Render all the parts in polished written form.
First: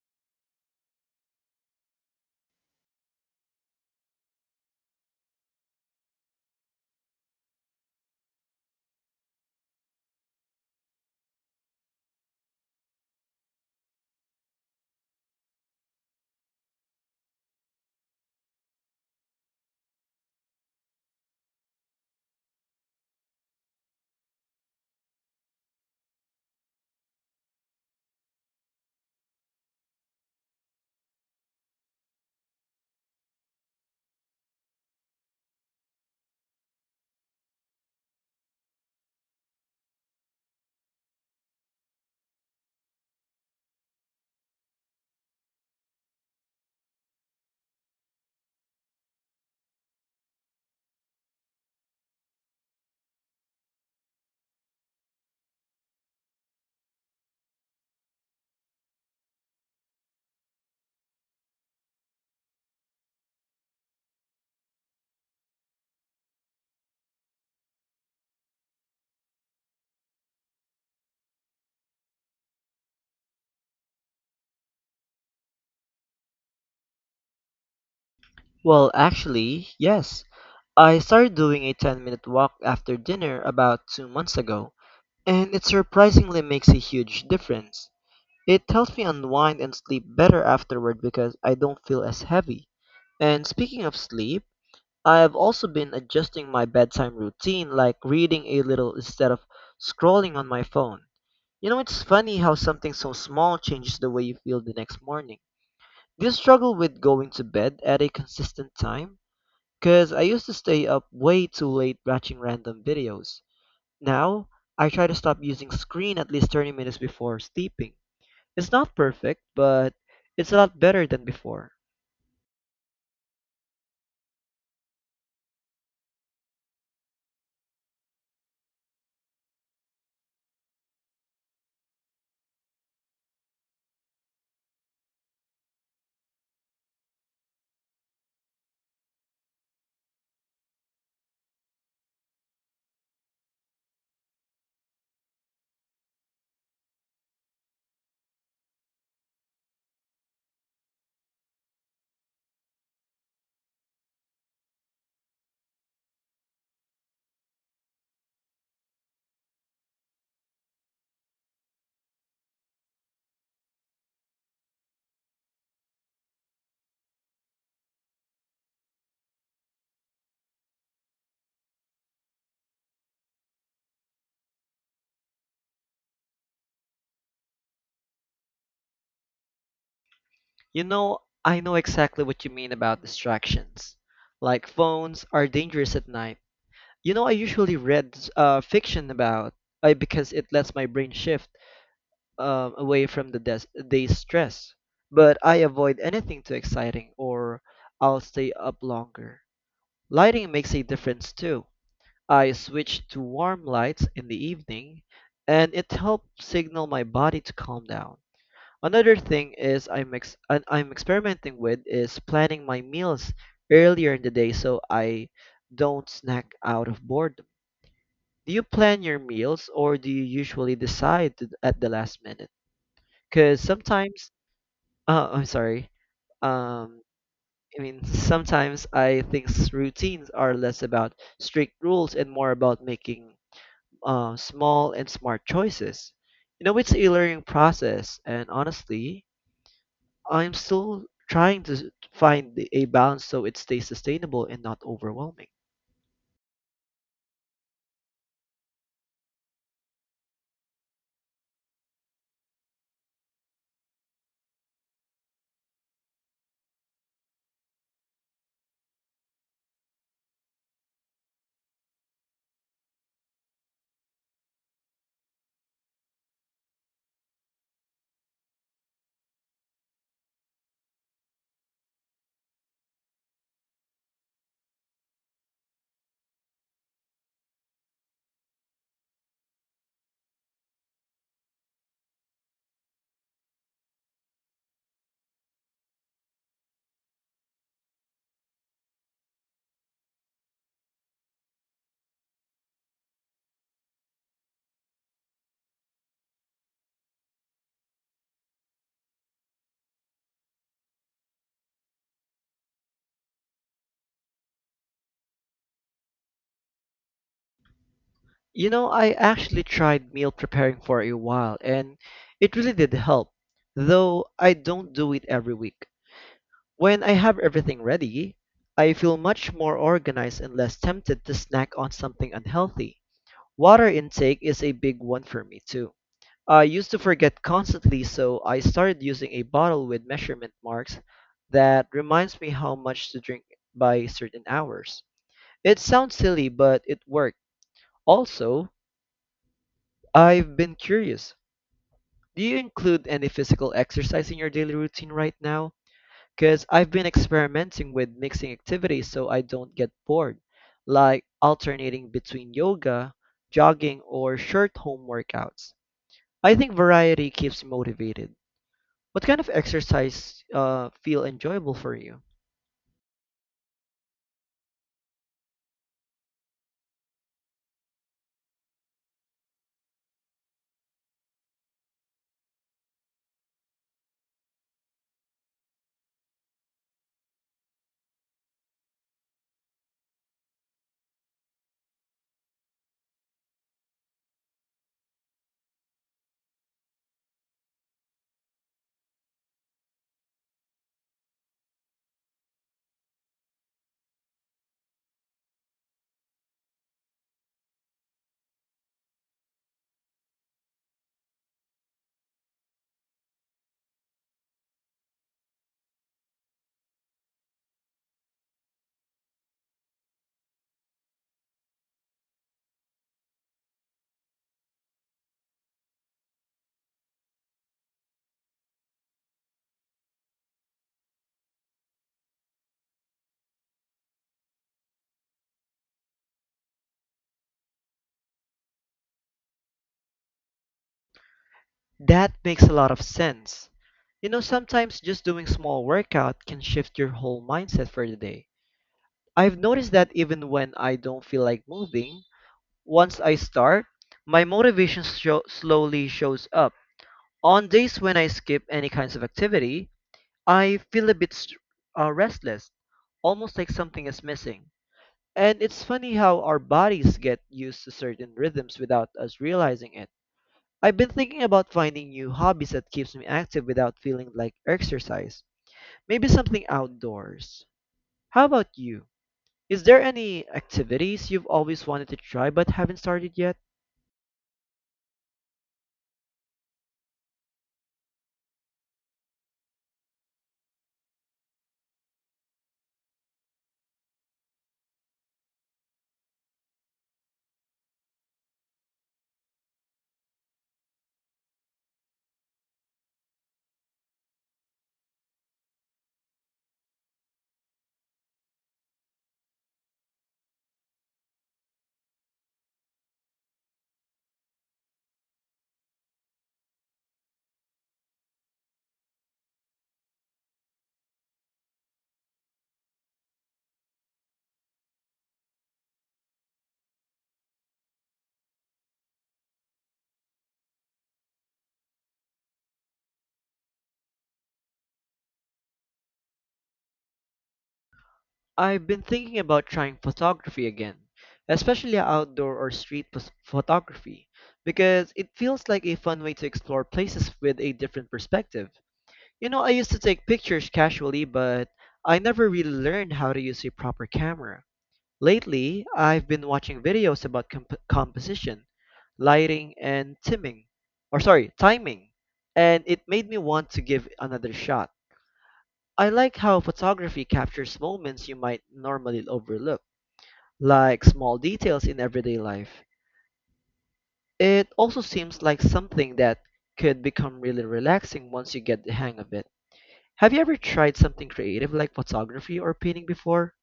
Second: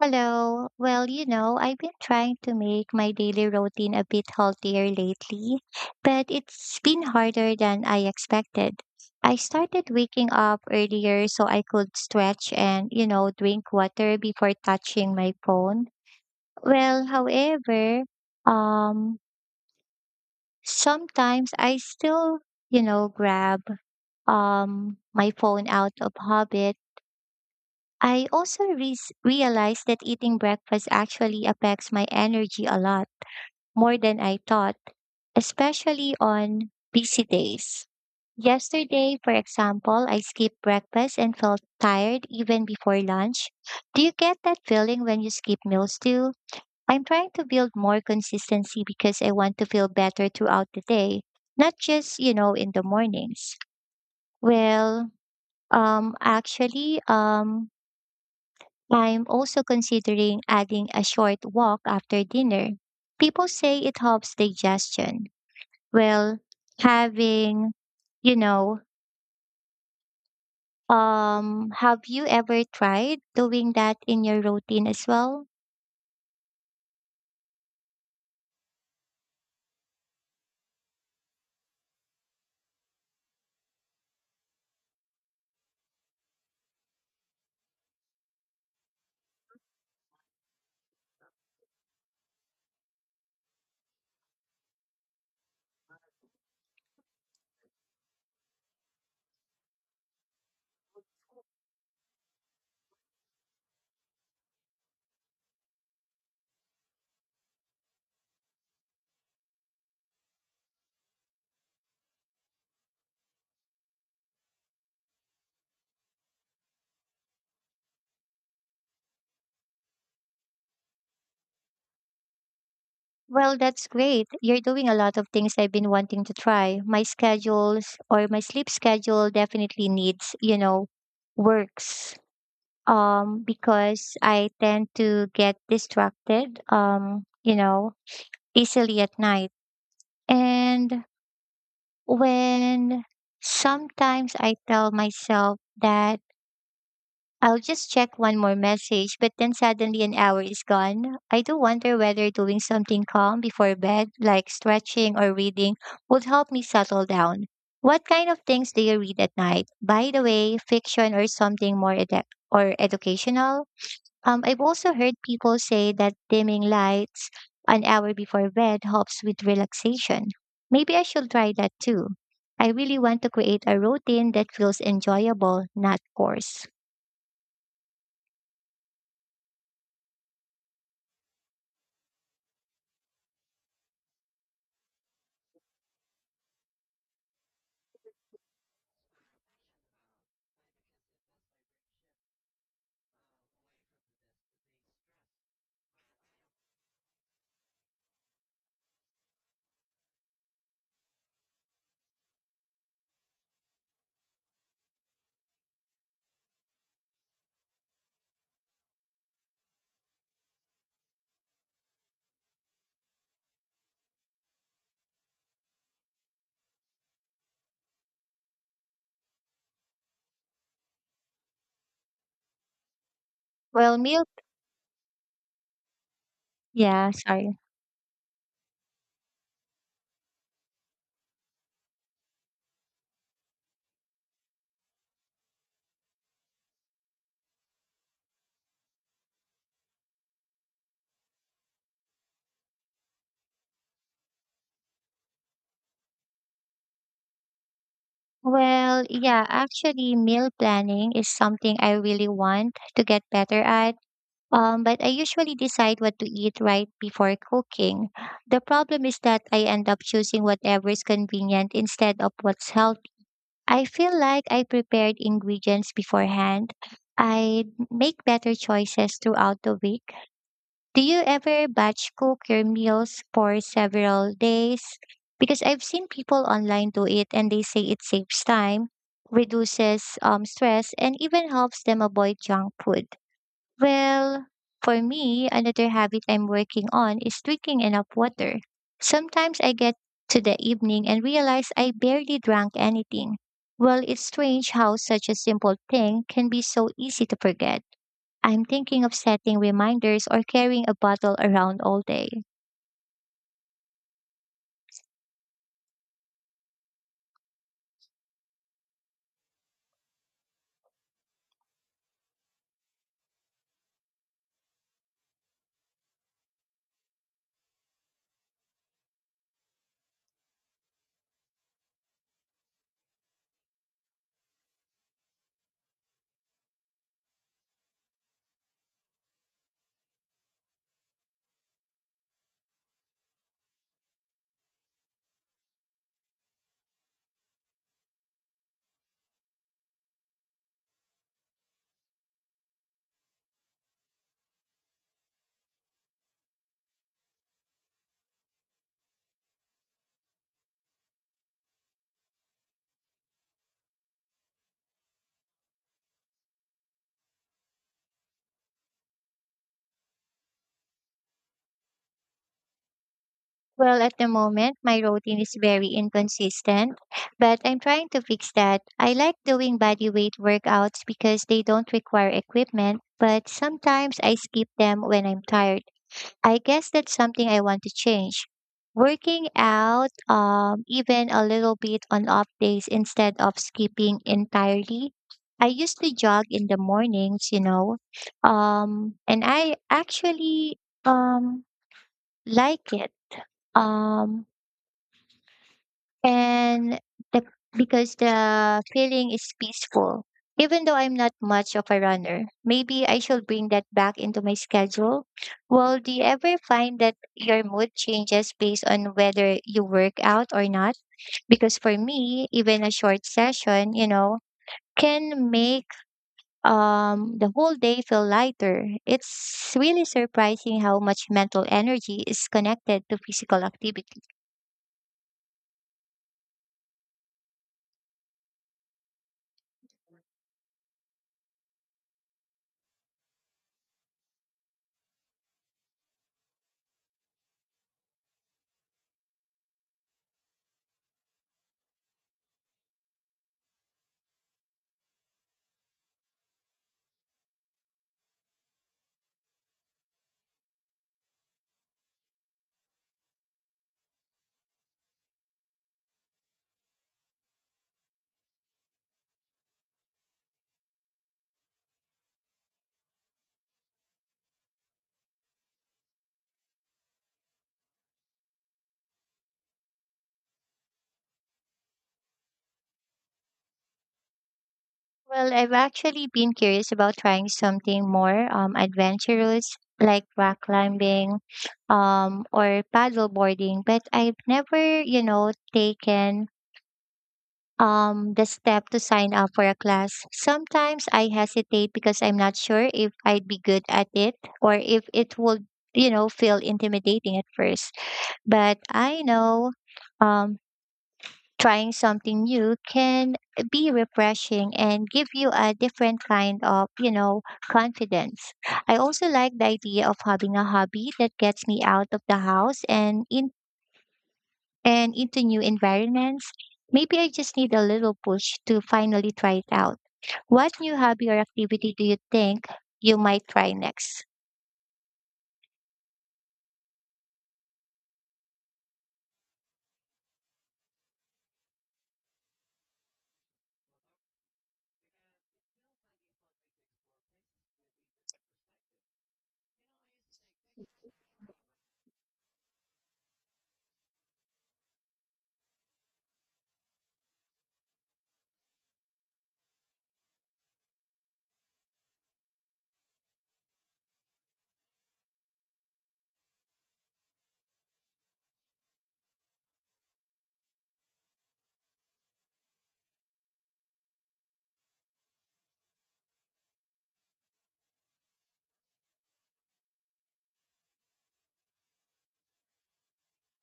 Hello. Well, I've been trying to make my daily routine a bit healthier lately, but it's been harder than I expected. I started waking up earlier so I could stretch and drink water before touching my phone. Well, however, um, sometimes I still grab my phone out of habit. I also realized that eating breakfast actually affects my energy a lot more than I thought, especially on busy days. Yesterday, for example, I skipped breakfast and felt tired even before lunch. Do you get that feeling when you skip meals too? I'm trying to build more consistency because I want to feel better throughout the day, not just in the mornings. Well, actually I'm also considering adding a short walk after dinner. People say it helps digestion. Well, having, you know, have you ever tried doing that in your routine as well? Well, actually, yes. I started doing a 10-minute minute walk after dinner about 2 months ago, and it surprisingly makes a huge difference. It helps me unwind and sleep better afterward because I don't feel as heavy. And speaking of sleep, I have also been adjusting my bedtime routine, like reading a little instead of scrolling on my phone. You know, it's funny how something so small changes the way you feel the next morning. Do you struggle with going to bed at a consistent time? Because I used to stay up way too late watching random videos. Now, I try to stop using screen at least 30 minutes before sleeping. It's not perfect, but it's a lot better than before. Well, that's great. You're doing a lot of things I've been wanting to try. My schedules, or my sleep schedule, definitely needs works. Because I tend to get distracted, easily at night. And when sometimes I tell myself that I'll just check one more message, but then suddenly an hour is gone. I do wonder whether doing something calm before bed, like stretching or reading, would help me settle down. What kind of things do you read at night? By the way, fiction or something more edu- or educational? I've also heard people say that dimming lights an hour before bed helps with relaxation. Maybe I should try that too. I really want to create a routine that feels enjoyable, not forced. You know, I know exactly what you mean about distractions. Like phones are dangerous at night. You know, I usually read fiction about because it lets my brain shift away from the day's stress. But I avoid anything too exciting or I'll stay up longer. Lighting makes a difference too. I switched to warm lights in the evening, and it helped signal my body to calm down. Another thing is I'm ex- and I'm experimenting with is planning my meals earlier in the day so I don't snack out of boredom. Do you plan your meals or do you usually decide at the last minute? Because Well, sometimes, I'm sorry. Um, yeah, sorry. I mean, sometimes I think routines are less about strict rules and more about making small and smart choices. You know, it's a learning process, and honestly, I'm still trying to find a balance so it stays sustainable and not overwhelming. Well, yeah, actually, meal planning is something I really want to get better at. But I usually decide what to eat right before cooking. The problem is that I end up choosing whatever is convenient instead of what's healthy. I feel like I prepared ingredients beforehand. I make better choices throughout the week. Do you ever batch cook your meals for several days? Because I've seen people online do it, and they say it saves time, reduces stress, and even helps them avoid junk food. Well, for me, another habit I'm working on is drinking enough water. Sometimes I get to the evening and realize I barely drank anything. Well, it's strange how such a simple thing can be so easy to forget. I'm thinking of setting reminders or carrying a bottle around all day. You know, I actually tried meal preparing for a while, and it really did help, though I don't do it every week. When I have everything ready, I feel much more organized and less tempted to snack on something unhealthy. Water intake is a big one for me too. I used to forget constantly, so I started using a bottle with measurement marks that reminds me how much to drink by certain hours. It sounds silly, but it worked. Also, I've been curious. Do you include any physical exercise in your daily routine right now? Because I've been experimenting with mixing activities so I don't get bored, like alternating between yoga, jogging, or short home workouts. I think variety keeps me motivated. What kind of exercise feel enjoyable for you? Well, at the moment, my routine is very inconsistent, but I'm trying to fix that. I like doing body weight workouts because they don't require equipment, but sometimes I skip them when I'm tired. I guess that's something I want to change. Working out, even a little bit on off days instead of skipping entirely. I used to jog in the mornings, and I actually um, like it. Um, and the, because the feeling is peaceful. Even though I'm not much of a runner, maybe I should bring that back into my schedule. Well, do you ever find that your mood changes based on whether you work out or not? Because for me, even a short session can make the whole day feel lighter. It's really surprising how much mental energy is connected to physical activity. That makes a lot of sense. You know, sometimes just doing small workout can shift your whole mindset for the day. I've noticed that even when I don't feel like moving, once I start, my motivation slowly shows up. On days when I skip any kinds of activity, I feel a bit restless, almost like something is missing. And it's funny how our bodies get used to certain rhythms without us realizing it. I've been thinking about finding new hobbies that keeps me active without feeling like exercise. Maybe something outdoors. How about you? Is there any activities you've always wanted to try but haven't started yet? Well, I've actually been curious about trying something more adventurous, like rock climbing or paddle boarding, but I've never taken the step to sign up for a class. Sometimes I hesitate because I'm not sure if I'd be good at it, or if it would feel intimidating at first. But I know. Um, Trying something new can be refreshing and give you a different kind of confidence. I also like the idea of having a hobby that gets me out of the house and in and into new environments. Maybe I just need a little push to finally try it out. What new hobby or activity do you think you might try next? I've been thinking about trying photography again, especially outdoor or street photography, because it feels like a fun way to explore places with a different perspective. You know, I used to take pictures casually, but I never really learned how to use a proper camera. Lately, I've been watching videos about composition, lighting, and timing, or sorry, timing, and it made me want to give another shot. I like how photography captures moments you might normally overlook like small details in everyday life. It also seems like something that could become really relaxing once you get the hang of it. Have you ever tried something creative like photography or painting before?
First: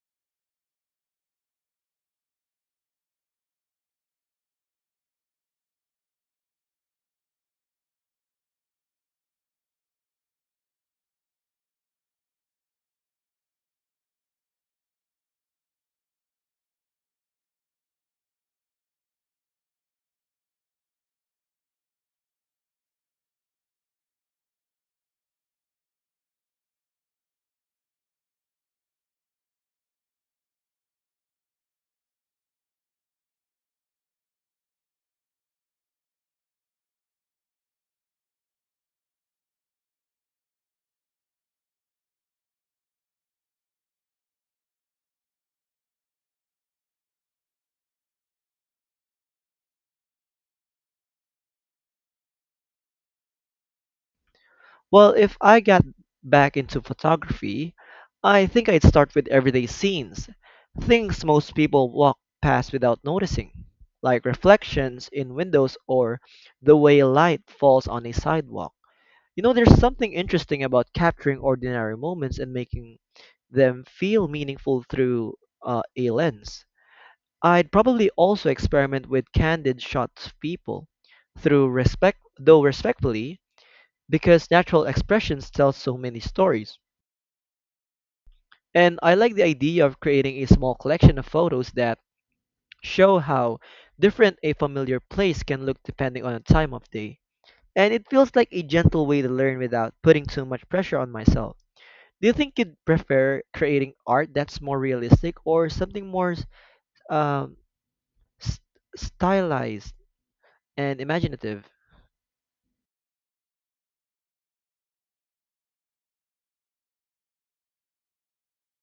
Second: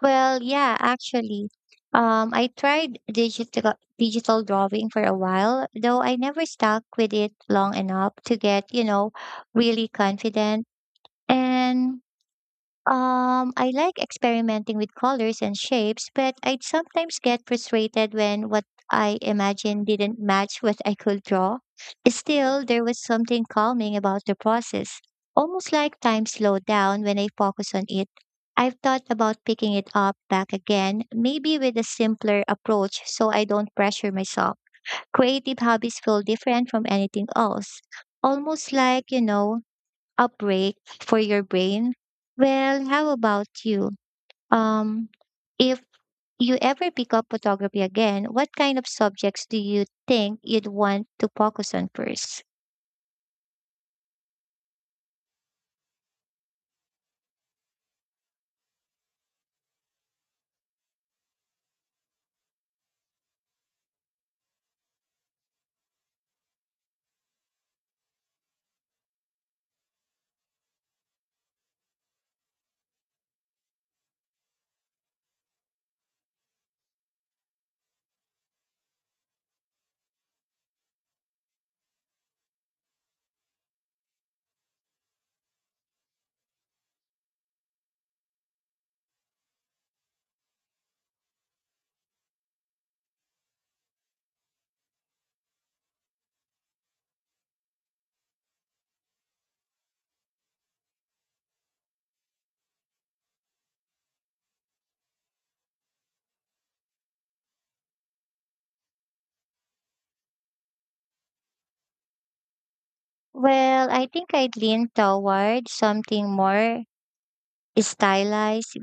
Well, yeah, actually, I tried digital drawing for a while, though I never stuck with it long enough to get really confident. And I like experimenting with colors and shapes, but I'd sometimes get frustrated when what I imagined didn't match what I could draw. Still, there was something calming about the process, almost like time slowed down when I focus on it. I've thought about picking it up back again, maybe with a simpler approach so I don't pressure myself. Creative hobbies feel different from anything else, almost like outbreak for your brain. Well, how about you? Um, if you ever pick up photography again, what kind of subjects do you think you'd want to focus on first? Well, if I got back into photography, I think I'd start with everyday scenes, things most people walk past without noticing, like reflections in windows or the way light falls on a sidewalk. You know, there's something interesting about capturing ordinary moments and making them feel meaningful through a lens. I'd probably also experiment with candid shots of people through respect, though respectfully, because natural expressions tell so many stories. And I like the idea of creating a small collection of photos that show how different a familiar place can look depending on the time of day. And it feels like a gentle way to learn without putting too much pressure on myself. Do you think you'd prefer creating art that's more realistic or something more um, s- stylized and imaginative. Well, I think I'd lean toward something more stylized,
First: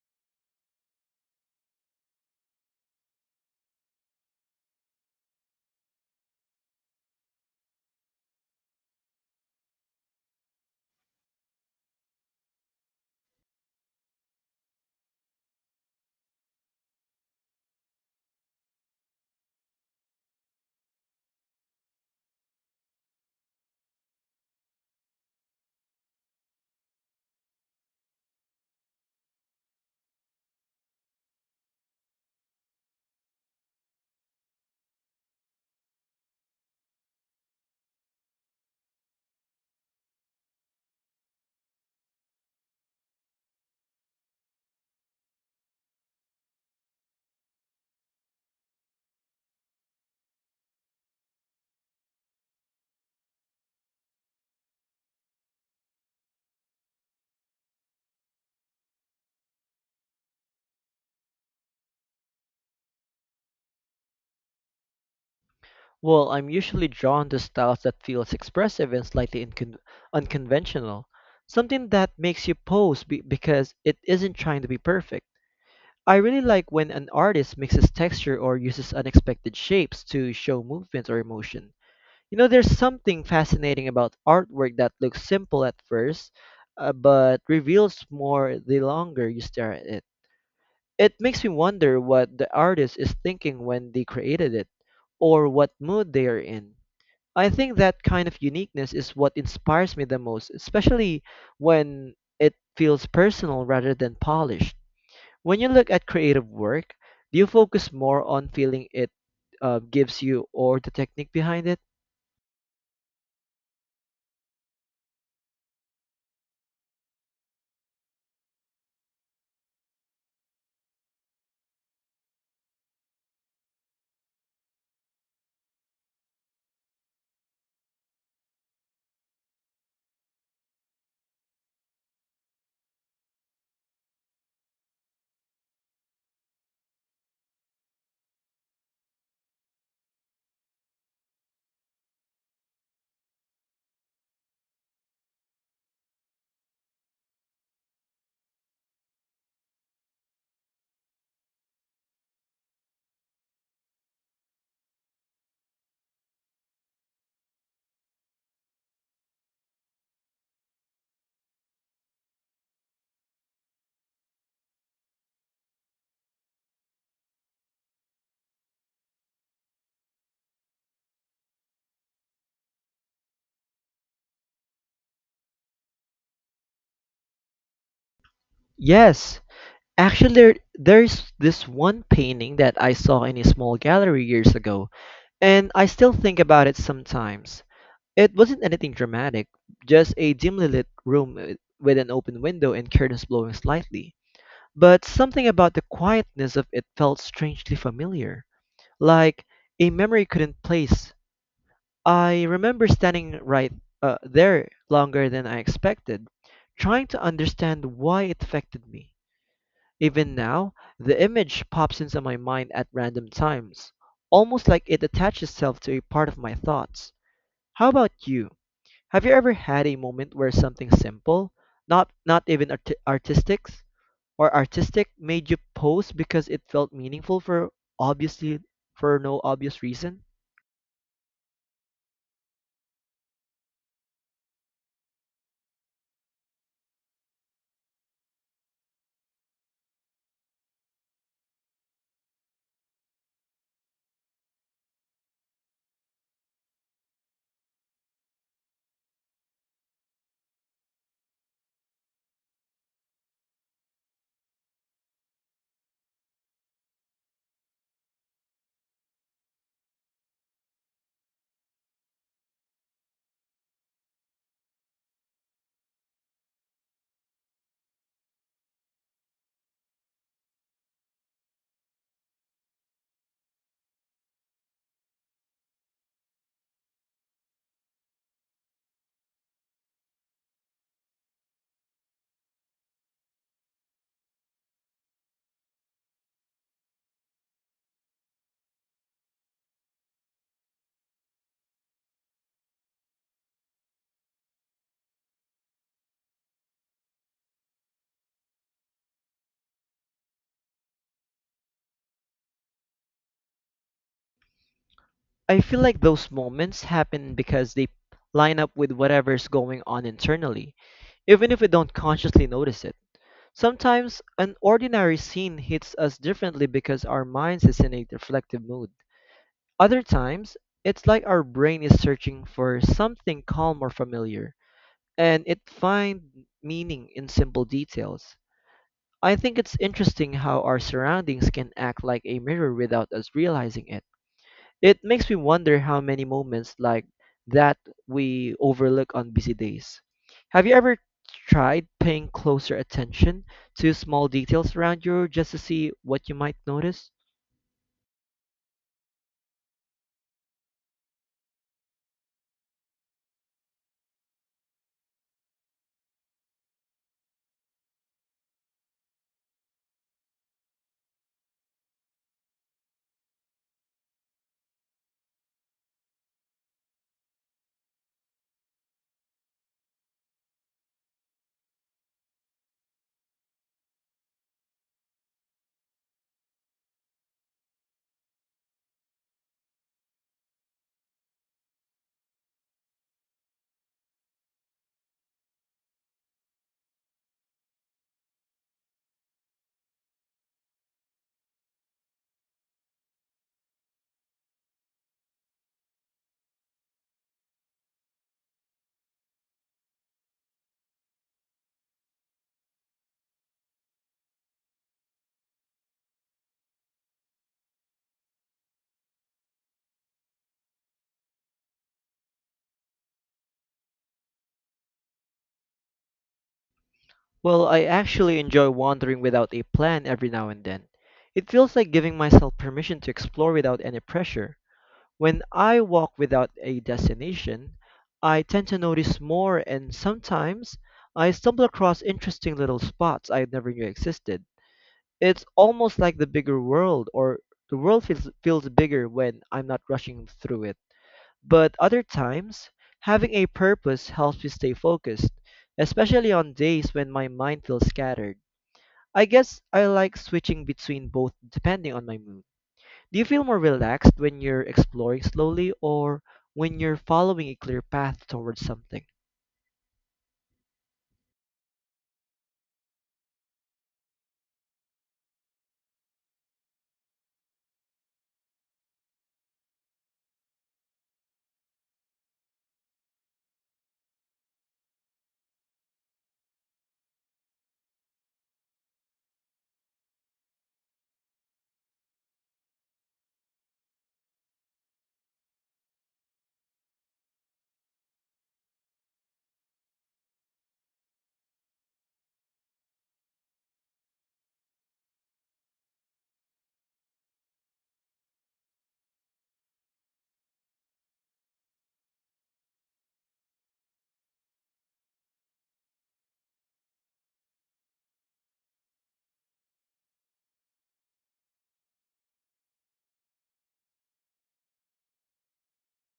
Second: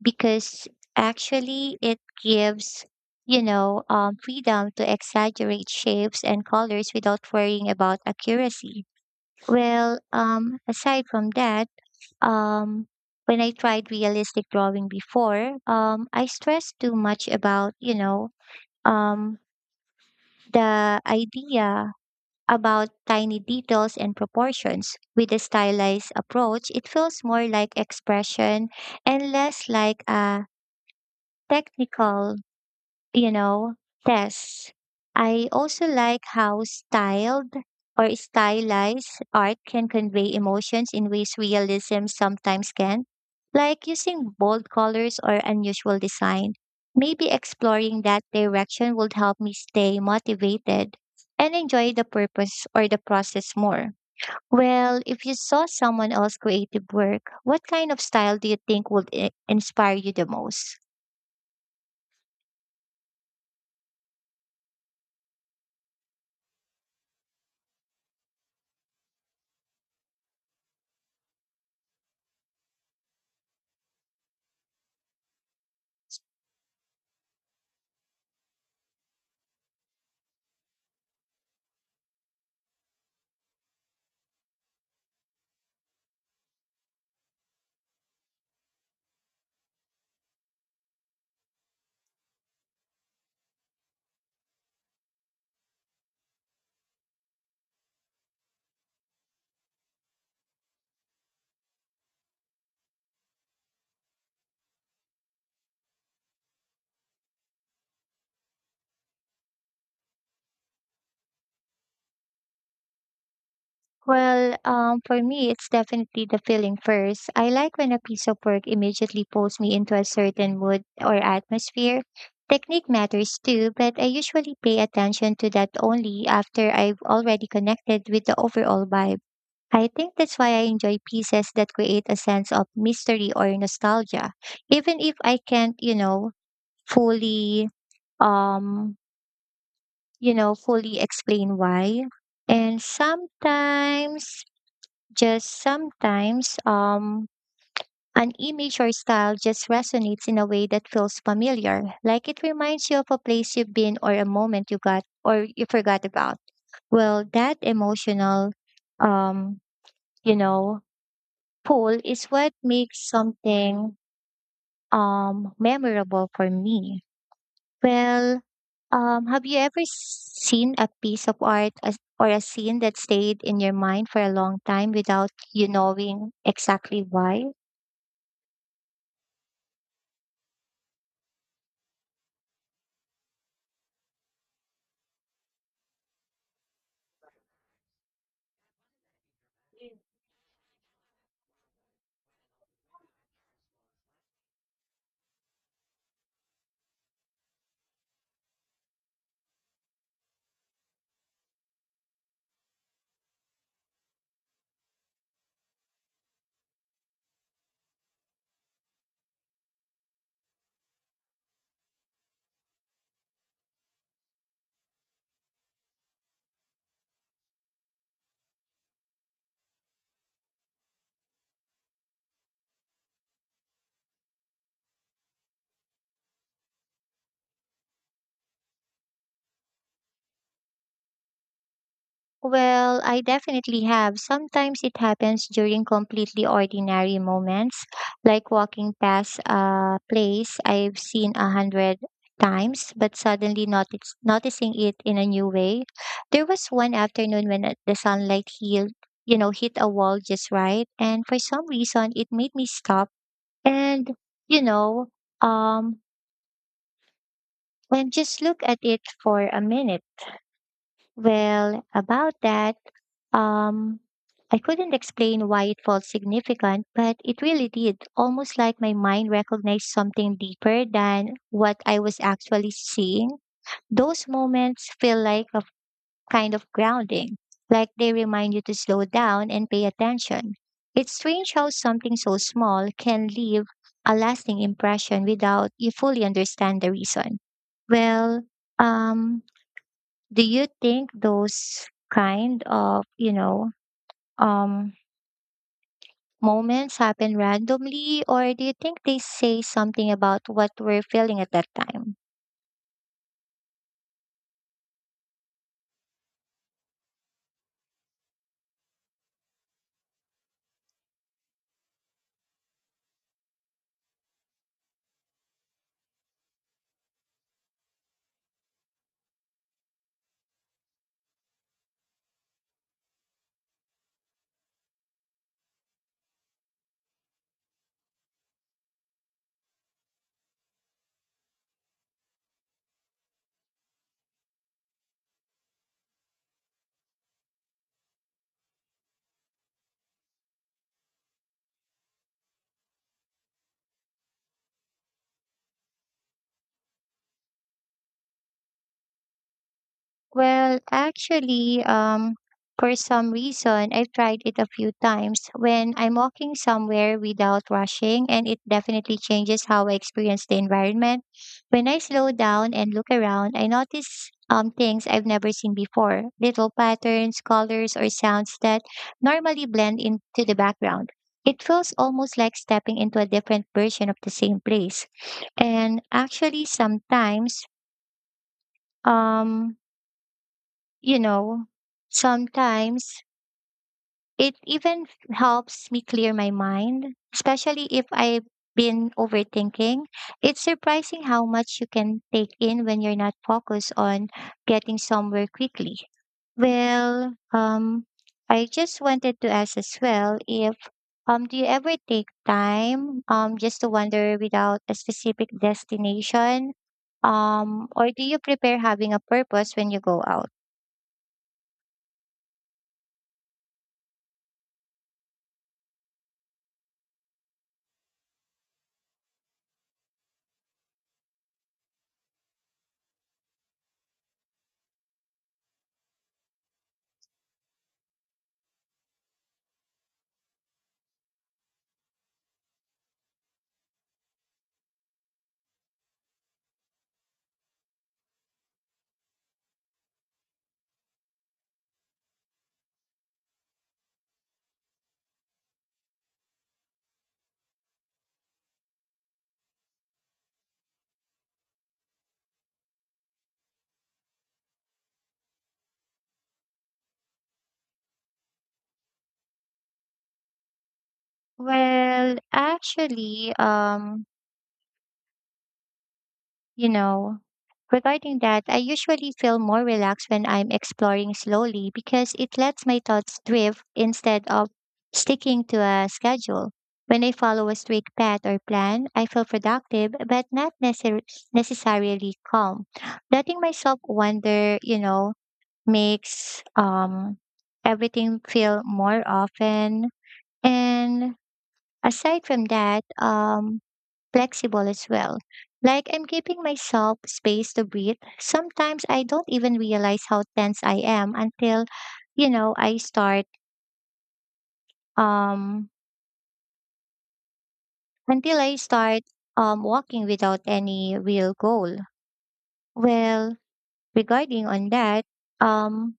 because actually it gives freedom to exaggerate shapes and colors without worrying about accuracy. Well, aside from that, um, when I tried realistic drawing before, I stressed too much aboutum, the idea about tiny details and proportions. With a stylized approach, it feels more like expression and less like a technical you know, tests. I also like how styled, or stylized, art can convey emotions in ways realism sometimes can, like using bold colors or unusual design. Maybe exploring that direction would help me stay motivated and enjoy the purpose, or the process, more. Well, if you saw someone else's creative work, what kind of style do you think would inspire you the most? Well, I'm usually drawn to styles that feels expressive and slightly unconventional, something that makes you pose because it isn't trying to be perfect. I really like when an artist mixes texture or uses unexpected shapes to show movement or emotion. You know, there's something fascinating about artwork that looks simple at first, but reveals more the longer you stare at it. It makes me wonder what the artist is thinking when they created it, or what mood they are in. I think that kind of uniqueness is what inspires me the most, especially when it feels personal rather than polished. When you look at creative work, do you focus more on feeling it gives you or the technique behind it? Well, for me, it's definitely the feeling first. I like when a piece of work immediately pulls me into a certain mood or atmosphere. Technique matters too, but I usually pay attention to that only after I've already connected with the overall vibe. I think that's why I enjoy pieces that create a sense of mystery or nostalgia, even if I can't, fully, um, fully explain why. And sometimes just sometimes an image or style just resonates in a way that feels familiar, like it reminds you of a place you've been, or a moment you got or you forgot about. Well, that emotional um you know pull is what makes something memorable for me. Well, have you ever seen a piece of art or a scene that stayed in your mind for a long time without you knowing exactly why? Yes. Actually, there's this one painting that I saw in a small gallery years ago, and I still think about it sometimes. It wasn't anything dramatic, just a dimly lit room with an open window and curtains blowing slightly. But something about the quietness of it felt strangely familiar, like a memory couldn't place. I remember standing right there longer than I expected, trying to understand why it affected me. Even now, the image pops into my mind at random times, almost like it attaches itself to a part of my thoughts. How about you? Have you ever had a moment where something simple, not even artistic or artistic, made you pause because it felt meaningful obviously for no obvious reason? Well, I definitely have. Sometimes it happens during completely ordinary moments, like walking past a place I've seen 100 times, but suddenly noticing it in a new way. There was one afternoon when the sunlight hit a wall just right, and for some reason it made me stop and, you know, um, just look at it for a minute. Well, about that, um, I couldn't explain why it felt significant, but it really did. Almost like my mind recognized something deeper than what I was actually seeing. Those moments feel like a kind of grounding, like they remind you to slow down and pay attention. It's strange how something so small can leave a lasting impression without you fully understand the reason. Well, um, do you think those kind of um moments happen randomly, or do you think they say something about what we're feeling at that time? I feel like those moments happen because they line up with whatever's going on internally, even if we don't consciously notice it. Sometimes an ordinary scene hits us differently because our minds is in a reflective mood. Other times, it's like our brain is searching for something calm or familiar and it find meaning in simple details. I think it's interesting how our surroundings can act like a mirror without us realizing it. It makes me wonder how many moments like that we overlook on busy days. Have you ever tried paying closer attention to small details around you just to see what you might notice? Well, actually, for some reason, I've tried it a few times when I'm walking somewhere without rushing, and it definitely changes how I experience the environment. When I slow down and look around, I notice things I've never seen before, little patterns, colors, or sounds that normally blend into the background. It feels almost like stepping into a different version of the same place. And actually, um, you know, sometimes it even helps me clear my mind, especially if I've been overthinking. It's surprising how much you can take in when you're not focused on getting somewhere quickly. Well, I just wanted to ask as well, if do you ever take time just to wander without a specific destination? Or do you prepare having a purpose when you go out? Well, I actually enjoy wandering without a plan every now and then. It feels like giving myself permission to explore without any pressure. When I walk without a destination, I tend to notice more, and sometimes I stumble across interesting little spots I never knew existed. It's almost like the world feels bigger when I'm not rushing through it. But other times, having a purpose helps me stay focused, especially on days when my mind feels scattered. I guess I like switching between both depending on my mood. Do you feel more relaxed when you're exploring slowly or when you're following a clear path towards something? Well, actually, you know, regarding that, I usually feel more relaxed when I'm exploring slowly because it lets my thoughts drift instead of sticking to a schedule. When I follow a straight path or plan, I feel productive but not necessarily calm. Letting myself wander makes everything feel more often. And aside from that, flexible as well. Like I'm giving myself space to breathe. Sometimes I don't even realize how tense I am until, you know, I start um I start walking without any real goal. Well, regarding on that, um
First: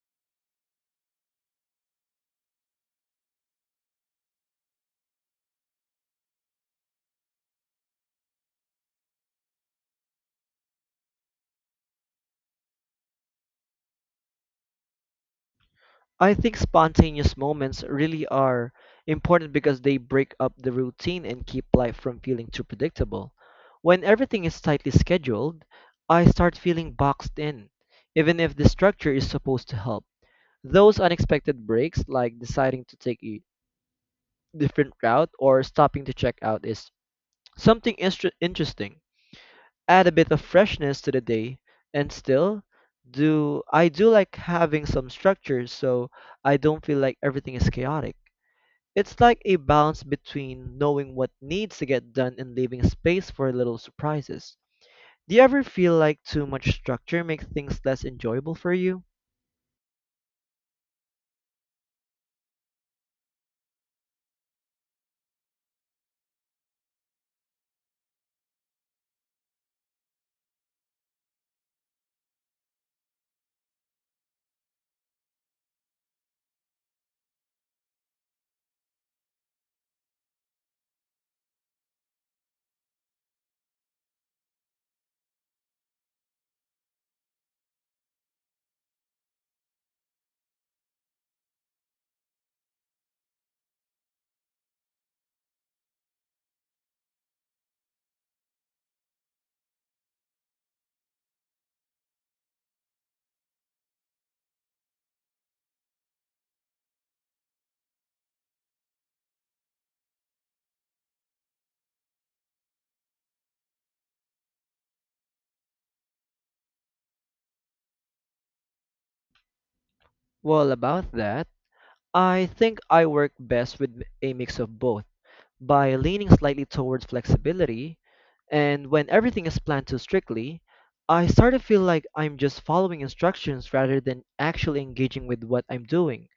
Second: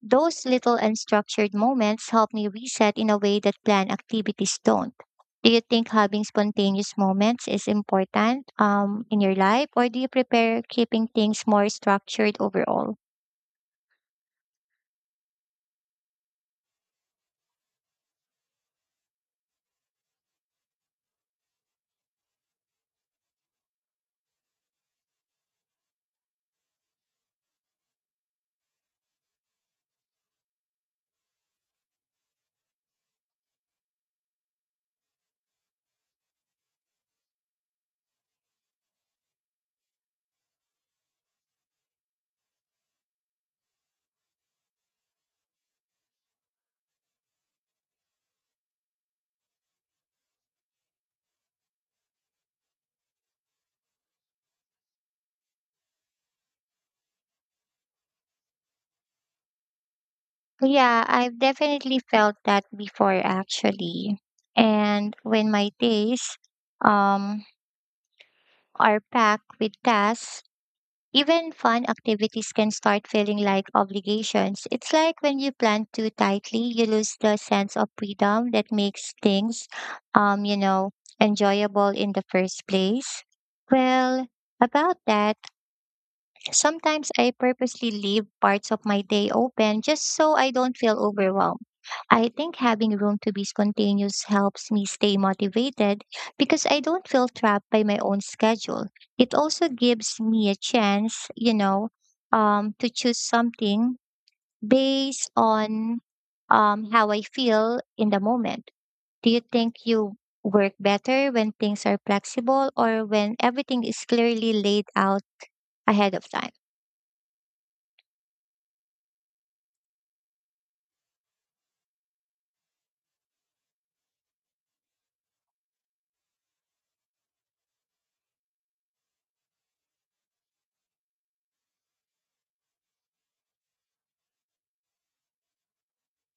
those little unstructured moments help me reset in a way that planned activities don't. Do you think having spontaneous moments is important in your life, or do you prepare keeping things more structured overall? I think spontaneous moments really are important because they break up the routine and keep life from feeling too predictable. When everything is tightly scheduled, I start feeling boxed in, even if the structure is supposed to help. Those unexpected breaks, like deciding to take a different route or stopping to check out, is something interesting add a bit of freshness to the day and still do I do like having some structure so I don't feel like everything is chaotic. It's like a balance between knowing what needs to get done and leaving space for little surprises. Do you ever feel like too much structure makes things less enjoyable for you? Yeah, I've definitely felt that before, actually. And when my days um, are packed with tasks, even fun activities can start feeling like obligations. It's like when you plan too tightly, you lose the sense of freedom that makes things, um, you know, enjoyable in the first place. Well, about that, sometimes I purposely leave parts of my day open just so I don't feel overwhelmed. I think having room to be spontaneous helps me stay motivated because I don't feel trapped by my own schedule. It also gives me a chance, you know, to choose something based on how I feel in the moment. Do you think you work better when things are flexible or when everything is clearly laid out ahead of time? Well, about that, I think I work best with a mix of both. By leaning slightly towards flexibility, and when everything is planned too strictly, I start to feel like I'm just following instructions rather than actually engaging with what I'm doing.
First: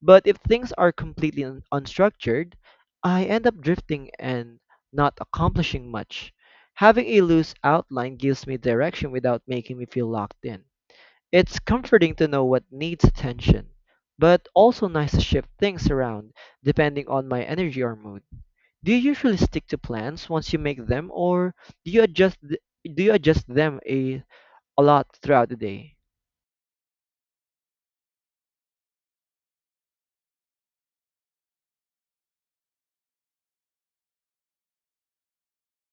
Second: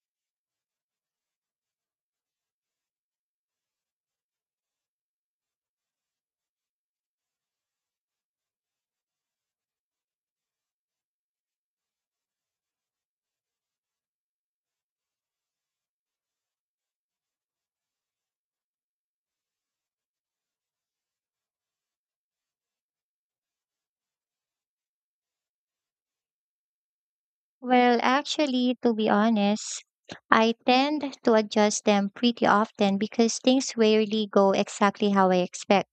But if things are completely unstructured, I end up drifting and not accomplishing much. Having a loose outline gives me direction without making me feel locked in. It's comforting to know what needs attention, but also nice to shift things around depending on my energy or mood. Do you usually stick to plans once you make them, or do you adjust th- do you adjust them a lot throughout the day? Well, actually, to be honest, I tend to adjust them pretty often because things rarely go exactly how I expect.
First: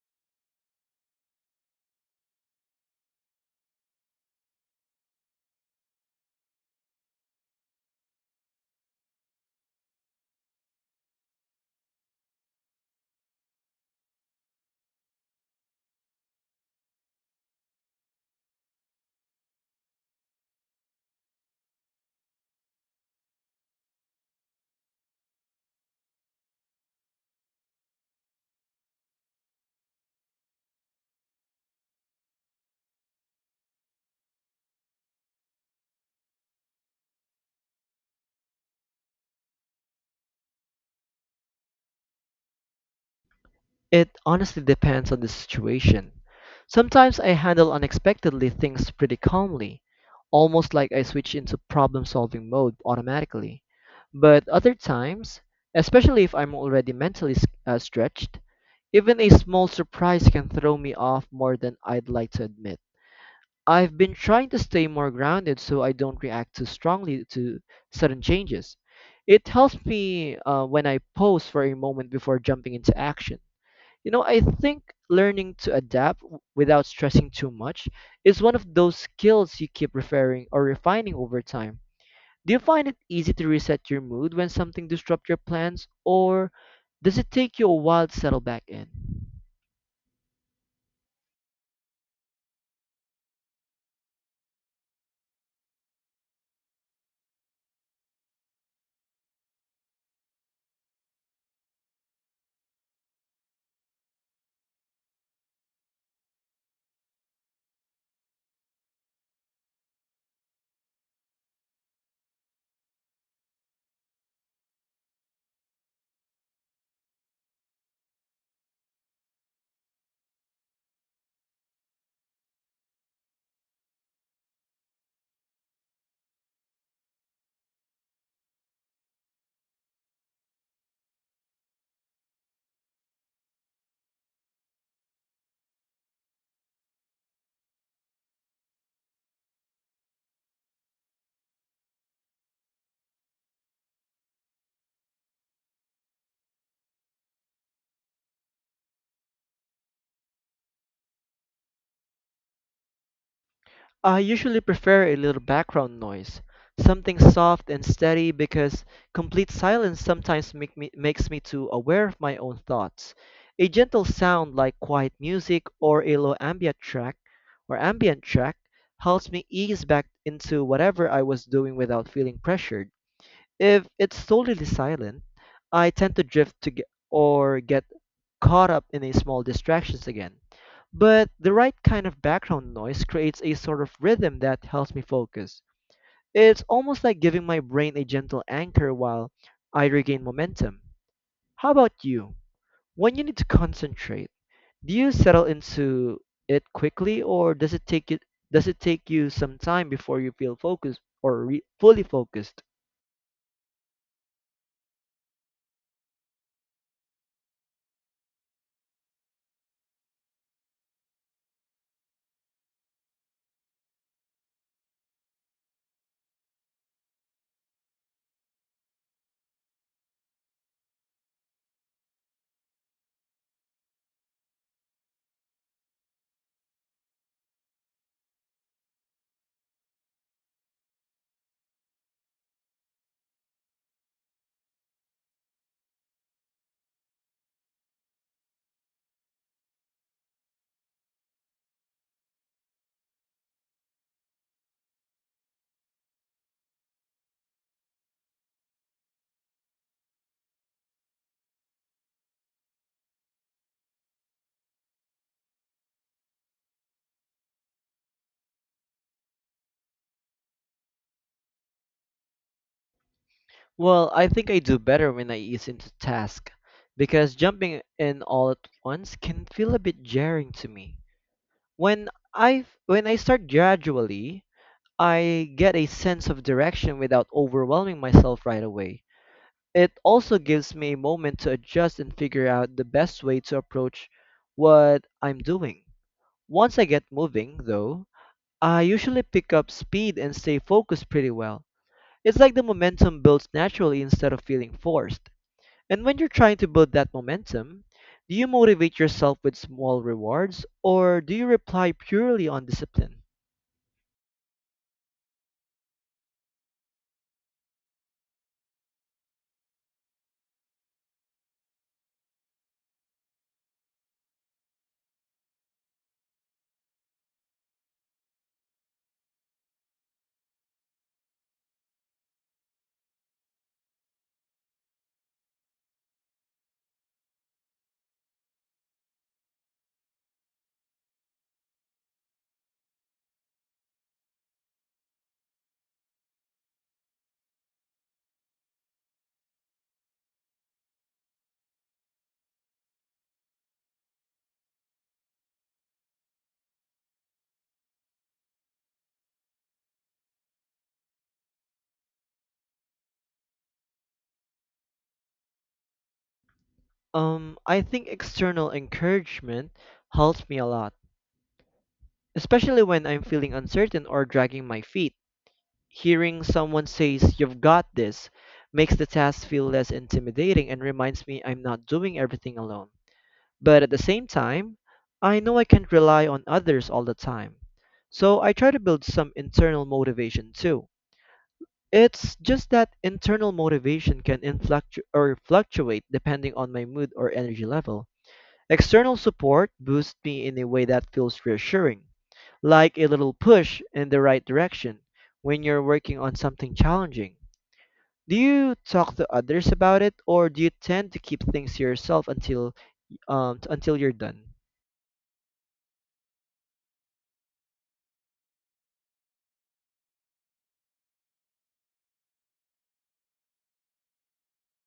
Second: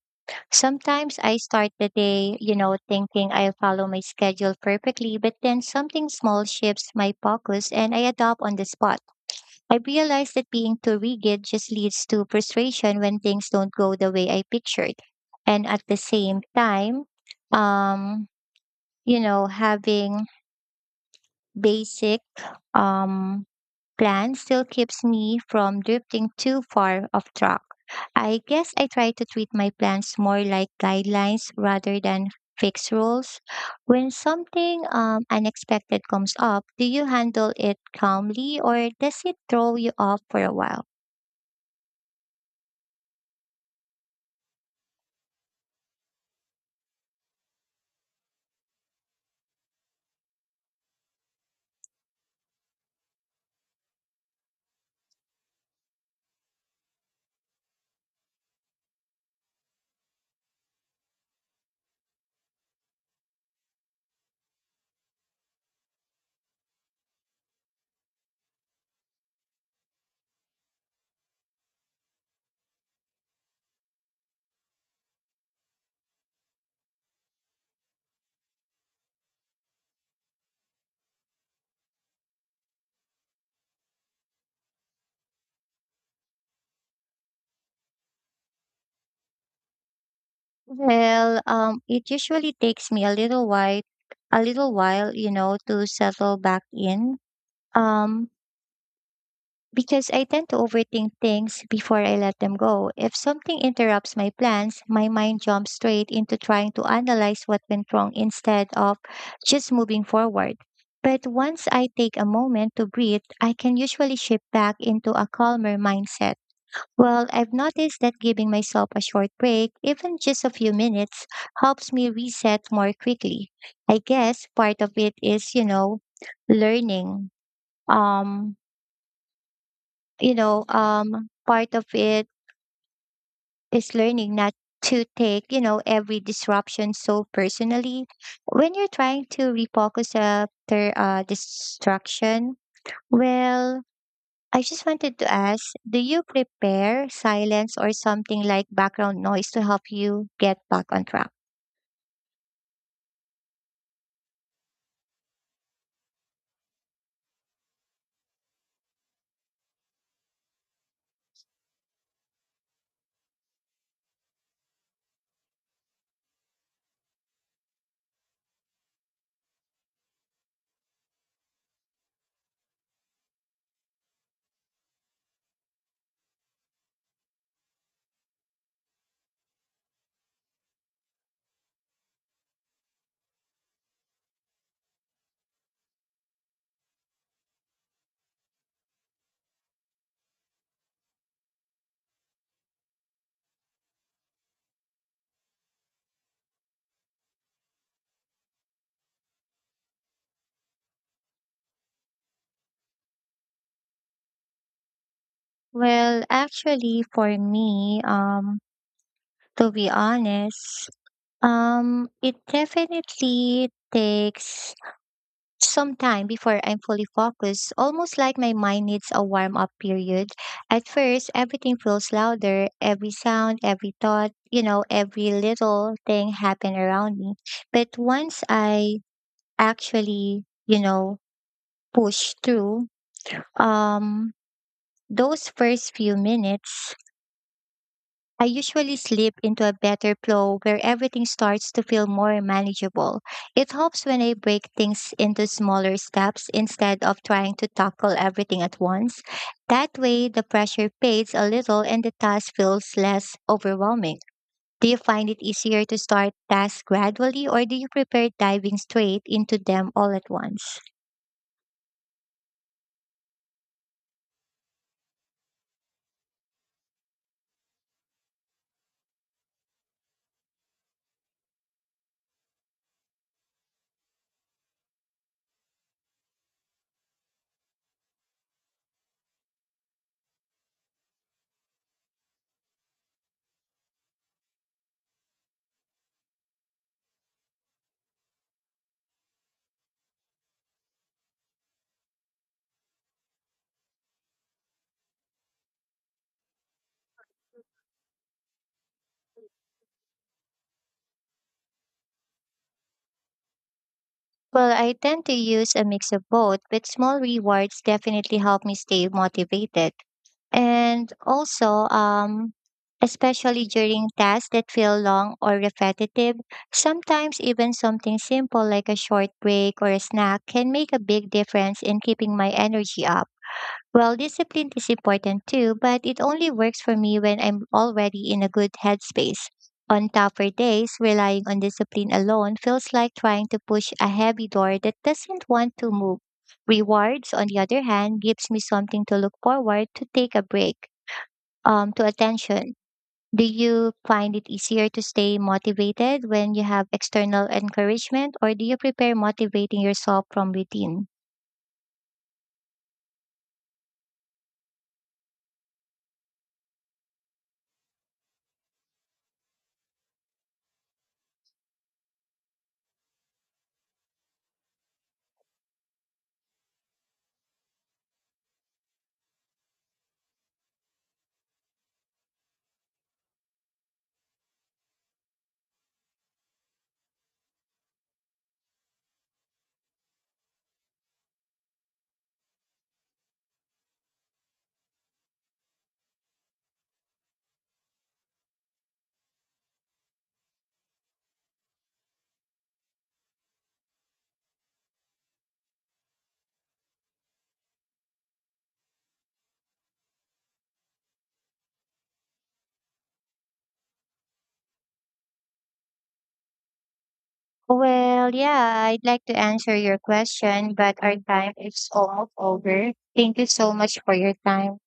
Sometimes I start the day, you know, thinking I'll follow my schedule perfectly, but then something small shifts my focus and I adapt on the spot. I realize that being too rigid just leads to frustration when things don't go the way I pictured. And at the same time, um, you know, having basic um, plan still keeps me from drifting too far off track. I guess I try to treat my plans more like guidelines rather than fixed rules. When something unexpected comes up, do you handle it calmly or does it throw you off for a while? It honestly depends on the situation. Sometimes I handle unexpectedly things pretty calmly, almost like I switch into problem-solving mode automatically. But other times, especially if I'm already mentally stretched, even a small surprise can throw me off more than I'd like to admit. I've been trying to stay more grounded so I don't react too strongly to sudden changes. It helps me when I pause for a moment before jumping into action. You know, I think learning to adapt without stressing too much is one of those skills you keep referring or refining over time. Do you find it easy to reset your mood when something disrupts your plans, or does it take you a while to settle back in? Well, it usually takes me a little while, you know, to settle back in. Um, because I tend to overthink things before I let them go. If something interrupts my plans, my mind jumps straight into trying to analyze what went wrong instead of just moving forward. But once I take a moment to breathe, I can usually shift back into a calmer mindset. Well, I've noticed that giving myself a short break, even just a few minutes, helps me reset more quickly. I guess part of it is, you know, learning. Um, part of it is learning not to take, you know, every disruption so personally. When you're trying to refocus after distraction, well, I just wanted to ask, do you prepare silence or something like background noise to help you get back on track? I usually prefer a little background noise, something soft and steady because complete silence sometimes makes me too aware of my own thoughts. A gentle sound like quiet music or a low ambient track or ambient track helps me ease back into whatever I was doing without feeling pressured. If it's totally silent, I tend to drift to get, or get caught up in a small distractions again. But the right kind of background noise creates a sort of rhythm that helps me focus. It's almost like giving my brain a gentle anchor while I regain momentum. How about you? When you need to concentrate, do you settle into it quickly or does it take you some time before you feel focused or fully focused? Well, actually, for me, to be honest, it definitely takes some time before I'm fully focused, almost like my mind needs a warm up period. At first, everything feels louder, every sound, every thought, you know, every little thing happen around me. But once I actually, you know, push through, um, those first few minutes I usually slip into a better flow where everything starts to feel more manageable. It helps when I break things into smaller steps instead of trying to tackle everything at once. That way, the pressure fades a little and the task feels less overwhelming. Do you find it easier to start tasks gradually or do you prefer diving straight into them all at once? Well, I think I do better when I ease into task because jumping in all at once can feel a bit jarring to me. When when I start gradually, I get a sense of direction without overwhelming myself right away. It also gives me a moment to adjust and figure out the best way to approach what I'm doing. Once I get moving, though, I usually pick up speed and stay focused pretty well. It's like the momentum builds naturally instead of feeling forced. And when you're trying to build that momentum, do you motivate yourself with small rewards or do you rely purely on discipline? Well, I tend to use a mix of both, but small rewards definitely help me stay motivated. And also, especially during tasks that feel long or repetitive, sometimes even something simple like a short break or a snack can make a big difference in keeping my energy up. Well, discipline is important too, but it only works for me when I'm already in a good headspace. On tougher days, relying on discipline alone feels like trying to push a heavy door that doesn't want to move. Rewards, on the other hand, gives me something to look forward to take a break, to attention. Do you find it easier to stay motivated when you have external encouragement, or do you prepare motivating yourself from within? I think external encouragement helps me a lot, especially when I'm feeling uncertain or dragging my feet. Hearing someone says, You've got this, makes the task feel less intimidating and reminds me I'm not doing everything alone. But at the same time, I know I can't rely on others all the time. So I try to build some internal motivation too. It's just that internal motivation can influctu- or fluctuate depending on my mood or energy level. External support boosts me in a way that feels reassuring, like a little push in the right direction when you're working on something challenging. Do you talk to others about it, or do you tend to keep things to yourself until you're done? Well, yeah, I'd like to answer your question, but our time is almost over. Thank you so much for your time.